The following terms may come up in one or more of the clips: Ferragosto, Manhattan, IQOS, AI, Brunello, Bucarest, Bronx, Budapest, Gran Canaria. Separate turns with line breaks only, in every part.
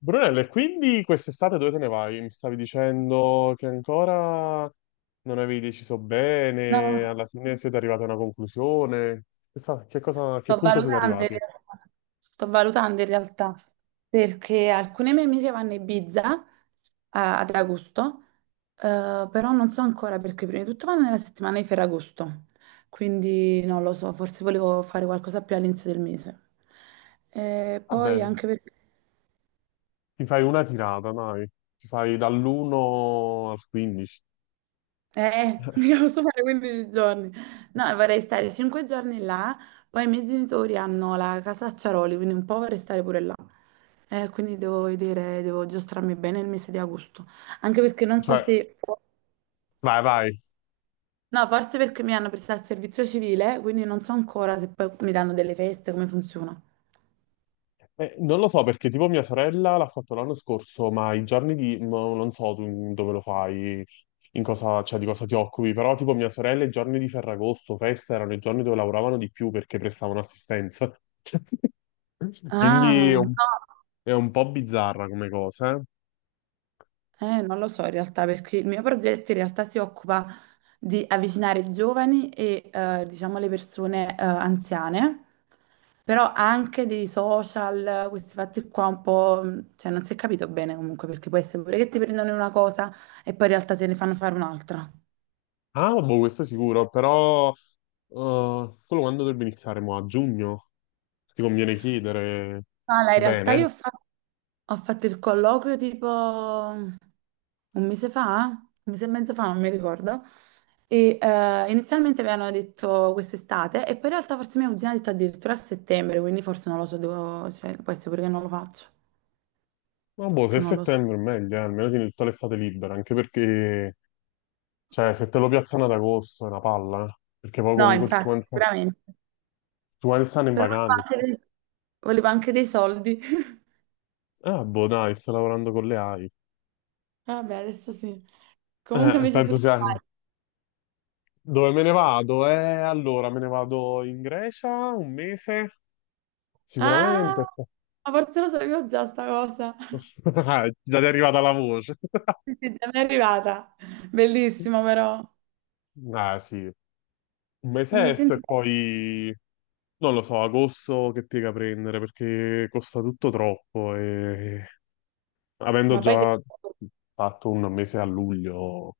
Brunello, e quindi quest'estate dove te ne vai? Mi stavi dicendo che ancora non avevi deciso
No,
bene, alla fine siete arrivati a una conclusione. Che cosa, a che
sto
punto siete
valutando in
arrivati?
realtà, sto valutando in realtà, perché alcune mie amiche vanno a Ibiza ad agosto, però non so ancora perché prima di tutto vanno nella settimana di Ferragosto, quindi non lo so, forse volevo fare qualcosa più all'inizio del mese. E poi
Vabbè,
anche perché.
ti fai una tirata, dai. Ti fai dall'1 al 15.
Mica posso fare 15 giorni. No, vorrei stare 5 giorni là, poi i miei genitori hanno la casa a Ciaroli, quindi un po' vorrei stare pure là. Quindi devo vedere, devo giostrarmi bene il mese di agosto. Anche perché non so
Cioè,
se.
vai, vai.
No, forse perché mi hanno prestato il servizio civile, quindi non so ancora se poi mi danno delle feste, come funziona.
Non lo so perché tipo mia sorella l'ha fatto l'anno scorso, ma i giorni di... no, non so tu in- dove lo fai, in cosa, cioè, di cosa ti occupi, però tipo mia sorella i giorni di Ferragosto, festa, erano i giorni dove lavoravano di più perché prestavano assistenza.
Ah,
Quindi è
no.
un, è un po' bizzarra come cosa, eh.
Non lo so in realtà perché il mio progetto in realtà si occupa di avvicinare i giovani e diciamo le persone anziane, però anche dei social, questi fatti qua un po', cioè non si è capito bene comunque perché può essere pure che ti prendono una cosa e poi in realtà te ne fanno fare un'altra.
Ah, boh, questo è sicuro, però quello quando dovrebbe iniziare? Mo' a giugno? Ti conviene chiedere
Ala, in realtà io
bene?
ho fatto il colloquio tipo un mese fa, un mese e mezzo fa, non mi ricordo. E inizialmente mi hanno detto quest'estate, e poi in realtà forse mia cugina ha detto addirittura a settembre, quindi forse non lo so, cioè, può essere pure che non lo faccio,
Ma boh, se è
che non lo so.
settembre è meglio, almeno tieni tutta l'estate libera, anche perché... Cioè, se te lo piazzano ad agosto è una palla, eh. Perché poi
No,
comunque tutti
infatti,
quanti, sta- tutti
sicuramente.
quanti stanno in
Però
vacanze. Tutti...
volevo anche dei soldi.
Ah, boh, dai, sto lavorando con le AI.
Vabbè, adesso sì. Comunque invece tu
Penso
che
sia...
fai?
Dove me ne vado? Allora, me ne vado in Grecia un mese,
Ah,
sicuramente.
ma forse lo sapevo già sta cosa.
Già ti è arrivata la voce.
Sì, sì, già mi è arrivata. Bellissimo, però.
Ah, sì, un
Un mese
mesetto e
intero.
poi... Non lo so, agosto che piega prendere perché costa tutto troppo e avendo
Ma poi che.
già fatto un mese a luglio,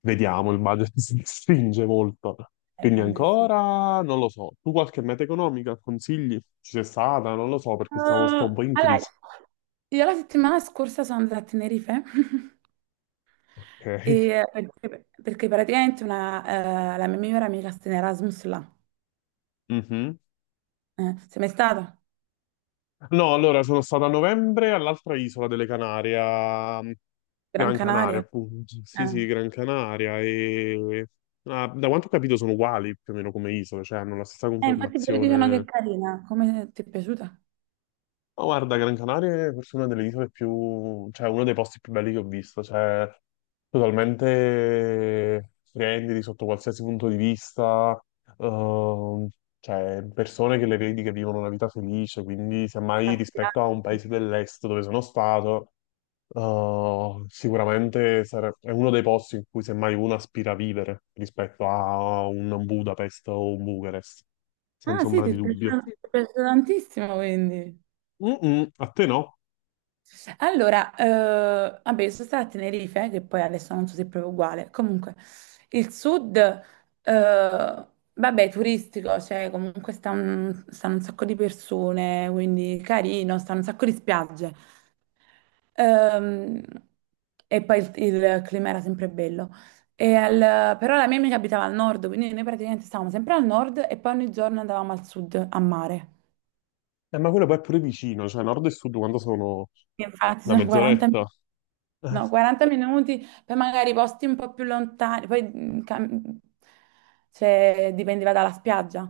vediamo, il budget si stringe molto. Quindi
Vabbè, sì.
ancora non lo so. Tu qualche meta economica consigli? Ci sei stata? Non lo so perché stiamo sto un po' in
Allora,
crisi.
io la settimana scorsa sono andata a Tenerife
Ok.
perché, praticamente una, la mia migliore amica sta in Erasmus là.
Mhm.
Sei mai stato?
No, allora sono stato a novembre all'altra isola delle Canarie, a
Gran
Gran Canaria,
Canaria?
appunto. Sì,
Eh.
sì, Gran Canaria. E ah, da quanto ho capito sono uguali più o meno come isole, cioè hanno la stessa
Infatti pure dicono che è
conformazione.
carina. Come ti è piaciuta?
Ma guarda, Gran Canaria è forse una delle isole più, cioè uno dei posti più belli che ho visto, cioè totalmente splendidi sotto qualsiasi punto di vista, ehm, cioè persone che le vedi che vivono una vita felice, quindi semmai
La
rispetto a un
spiaggia?
paese dell'est dove sono stato, è uno dei posti in cui semmai uno aspira a vivere rispetto a un Budapest o un Bucarest,
Ah,
senza
sì,
ombra
ti
di
è
dubbio.
piaciuta, tantissimo, quindi.
Mm-mm, a te no?
Allora, vabbè, io sono stata a Tenerife, che poi adesso non so se è proprio uguale. Comunque, il sud, vabbè, è turistico, cioè comunque stanno un sacco di persone, quindi carino, stanno un sacco di spiagge. Ehm, e poi il clima era sempre bello. E però la mia amica abitava al nord, quindi noi praticamente stavamo sempre al nord e poi ogni giorno andavamo al sud a mare.
Ma quello poi è pure vicino, cioè nord e sud quando sono
Infatti
una
sono 40
mezz'oretta.
minuti.
Eh,
No, 40 minuti, poi magari posti un po' più lontani, poi cioè, dipendeva dalla spiaggia,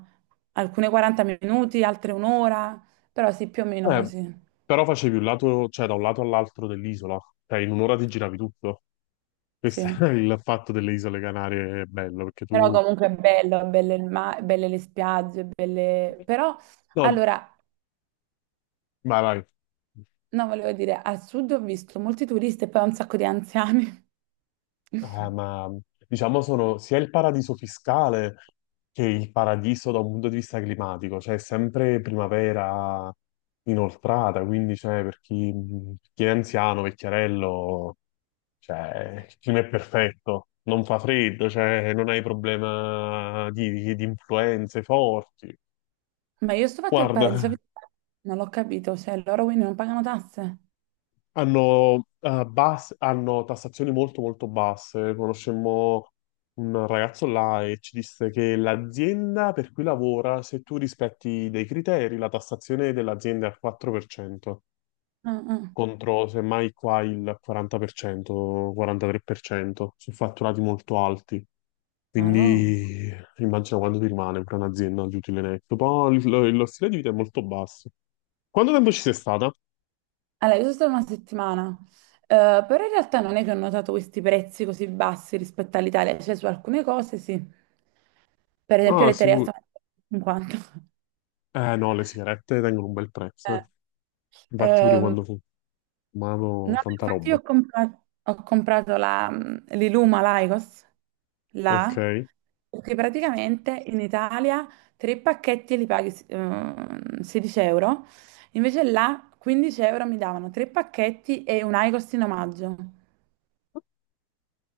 alcune 40 minuti, altre un'ora, però sì, più o meno
eh,
così,
però facevi un lato, cioè da un lato all'altro dell'isola, cioè in un'ora ti giravi tutto.
sì.
Questo è il fatto delle isole Canarie, è bello, perché
Però
tu...
comunque è bello il mare, belle le spiagge, belle. Però,
No,
allora,
vai, vai.
no, volevo dire, al sud ho visto molti turisti e poi un sacco di anziani.
Ma diciamo sono sia il paradiso fiscale che il paradiso da un punto di vista climatico, cioè è sempre primavera inoltrata, quindi cioè, chi è anziano, vecchiarello. Cioè, il clima è perfetto, non fa freddo, cioè, non hai problema di influenze forti.
Ma io sto fatto il paradiso,
Guarda,
fiscale, non l'ho capito, cioè loro quindi non pagano tasse?
hanno tassazioni molto basse. Conoscemmo un ragazzo là e ci disse che l'azienda per cui lavora, se tu rispetti dei criteri, la tassazione dell'azienda è al 4%,
Ah, ah.
contro semmai qua il 40%, 43%, su fatturati molto alti.
Ma no.
Quindi immagino quanto ti rimane per un'azienda di utile netto. Poi lo stile di vita è molto basso. Quanto tempo ci sei stata?
Allora, io sono stata una settimana, però in realtà non è che ho notato questi prezzi così bassi rispetto all'Italia, cioè su alcune cose sì, per esempio
Ah,
le terre
sicuro.
stanno a 50.
Eh no, le sigarette tengono un bel prezzo,
Eh,
eh. Infatti pure io
ehm,
quando
no,
fumavo tanta
infatti io
roba.
ho comprato l'Iluma Lycos,
Ok.
là, perché praticamente in Italia tre pacchetti li paghi 16 euro, invece là 15 euro mi davano tre pacchetti e un Lycos in omaggio.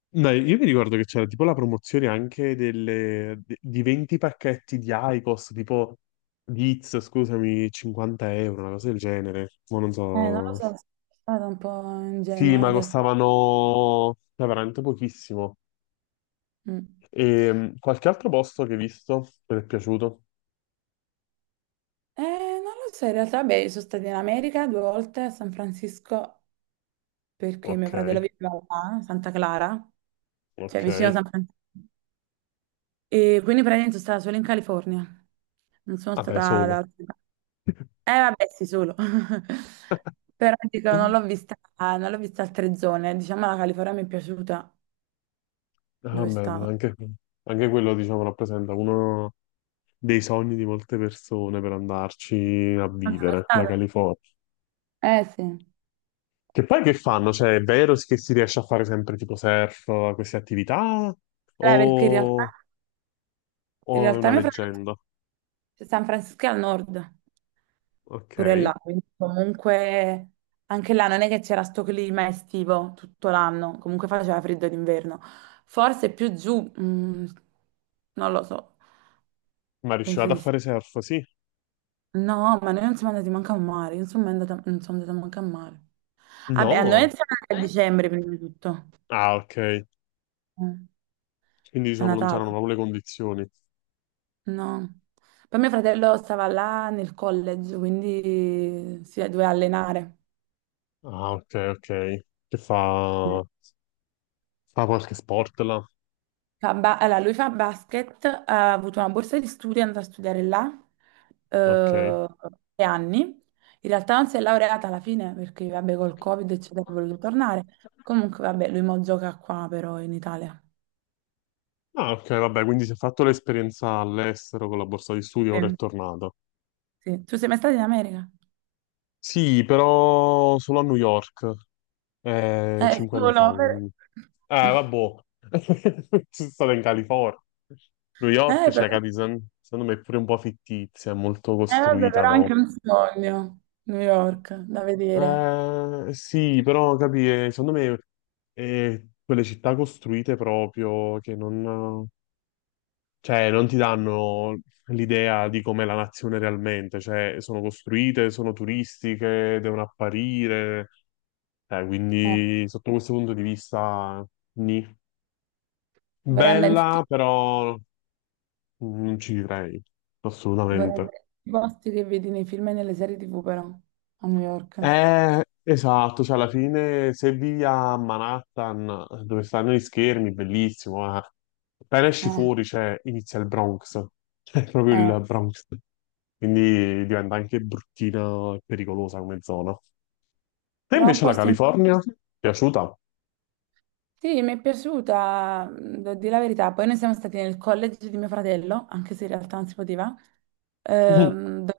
Dai, io mi ricordo che c'era tipo la promozione di 20 pacchetti di IQOS, tipo di Iz, scusami, 50 euro, una cosa del genere. Ma non
Non lo
so.
so, sono stata un po'
Sì,
ingenua
ma
in realtà.
costavano, cioè, veramente pochissimo.
Mm.
E qualche altro posto che hai visto? Che ti è piaciuto?
Eh, non lo so, in realtà, beh, sono stata in America due volte a San Francisco perché mio
Ok,
fratello viveva là, a Santa Clara, cioè
ok.
vicino a San Francisco. E quindi praticamente sono stata solo in California, non sono stata
Vabbè,
da
solo.
altre parti. Vabbè, sì, solo. Però dico, non l'ho vista altre zone. Diciamo, la California mi è piaciuta
Va
dove
bene,
stavo.
anche quello, diciamo, rappresenta uno dei sogni di molte persone per andarci a
Non sono
vivere, la
stata?
California.
Sì. Eh,
Che poi che fanno? Cioè, è vero che si riesce a fare sempre tipo surf, queste attività?
perché in realtà,
O, o è una
mio fratello.
leggenda?
Cioè, San Francisco è al nord,
Ok.
pure là, quindi comunque anche là non è che c'era sto clima estivo tutto l'anno, comunque faceva freddo d'inverno. Forse più giù, non lo so,
Ma
penso
riuscivate a
di sì.
fare surf? Sì.
No, ma noi non siamo andati manco a mare, io non sono mai andata, non sono andata manco a mare. Vabbè, a noi
No.
siamo andati a
Eh?
dicembre prima di tutto.
Ah, ok.
Mm.
Quindi
A
diciamo non
Natale,
c'erano proprio le condizioni.
no. Poi mio fratello stava là nel college, quindi si doveva allenare.
Ah, ok, ok. Che fa... fa qualche sport là?
Allora, lui fa basket, ha avuto una borsa di studio, è andato a studiare là
Ok.
eh, 3 anni. In realtà non si è laureata alla fine perché, vabbè, col
Perché
Covid, eccetera, ha
come che
voluto
ci...
tornare. Comunque, vabbè, lui mo gioca qua però in Italia.
Ah, ok, vabbè, quindi si è fatto l'esperienza all'estero con la borsa di studio, ora è
Sì.
tornato.
Sì. Tu sei mai stato in America?
Sì, però solo a New York.
Eh,
Cinque anni fa,
solo per-
quindi. Ah, vabbè. Sono stato in California. New York,
Eh, però...
cioè, capi, secondo me è pure un po' fittizia, è molto
eh, vabbè,
costruita
però è
dopo.
anche un sogno, New York, da vedere.
Sì, però, capi, secondo me è quelle città costruite proprio che non, cioè, non ti danno l'idea di com'è la nazione realmente, cioè, sono costruite, sono turistiche, devono apparire,
Eh,
quindi sotto questo punto di vista... nì.
vorrei andare in
Bella,
tutti
però non ci vivrei, assolutamente.
i posti che vedi nei film e nelle serie TV, però, a New York.
Esatto, cioè alla fine se vivi a Manhattan, dove stanno gli schermi, bellissimo, eh. Appena esci
Eh,
fuori, cioè, inizia il Bronx, è proprio
eh,
il Bronx, quindi diventa anche bruttina e pericolosa come zona. E
però è un
invece la
posto in.
California? Piaciuta?
Sì, mi è piaciuta, devo dire la verità. Poi noi siamo stati nel college di mio fratello, anche se in realtà non si poteva.
Mhm.
Ehm, do-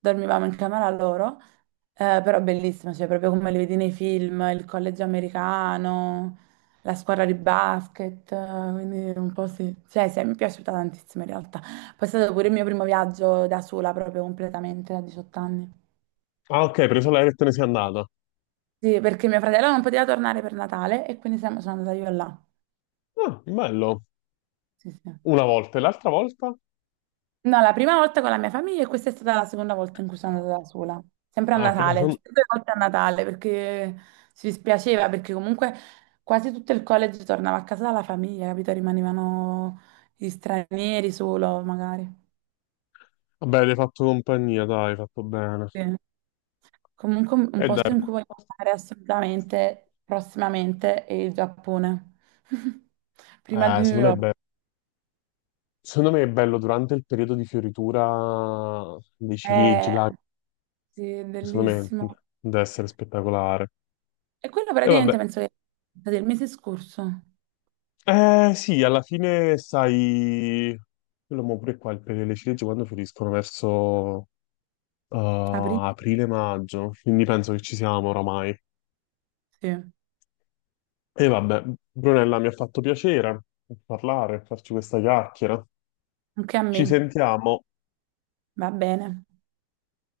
dormivamo in camera loro, però bellissima, cioè proprio come li vedi nei film, il college americano, la squadra di basket, quindi un po' sì. Cioè, sì, mi è piaciuta tantissimo in realtà. Poi è stato pure il mio primo viaggio da sola, proprio completamente, a 18 anni.
Ah, ok, hai preso l'aereo e te ne sei andata.
Sì, perché mio fratello non poteva tornare per Natale e quindi sono andata io là.
Ah, bello.
Sì, sì.
Una volta e l'altra volta?
No, la prima volta con la mia famiglia e questa è stata la seconda volta in cui sono andata da sola. Sempre a
Ah, ok.
Natale, tutte e due volte a Natale perché si dispiaceva, perché comunque quasi tutto il college tornava a casa dalla famiglia, capito? Rimanevano gli stranieri solo, magari.
Vabbè, ti hai fatto compagnia, dai, hai fatto bene.
Sì. Comunque un
E
posto
dai,
in cui voglio andare assolutamente prossimamente è il Giappone. Prima di New
secondo me è
York.
bello. Secondo me è bello durante il periodo di fioritura dei ciliegi,
Eh,
là,
sì, è
secondo me
bellissimo.
deve essere spettacolare.
E quello
E vabbè,
praticamente penso che sia del mese scorso,
eh sì, alla fine sai, quello mo pure qua, il periodo delle ciliegie quando fioriscono verso eh,
aprile,
aprile-maggio, quindi penso che ci siamo oramai.
sì,
E vabbè, Brunella, mi ha fatto piacere parlare, farci questa chiacchiera.
anche a
Ci
me,
sentiamo.
va bene.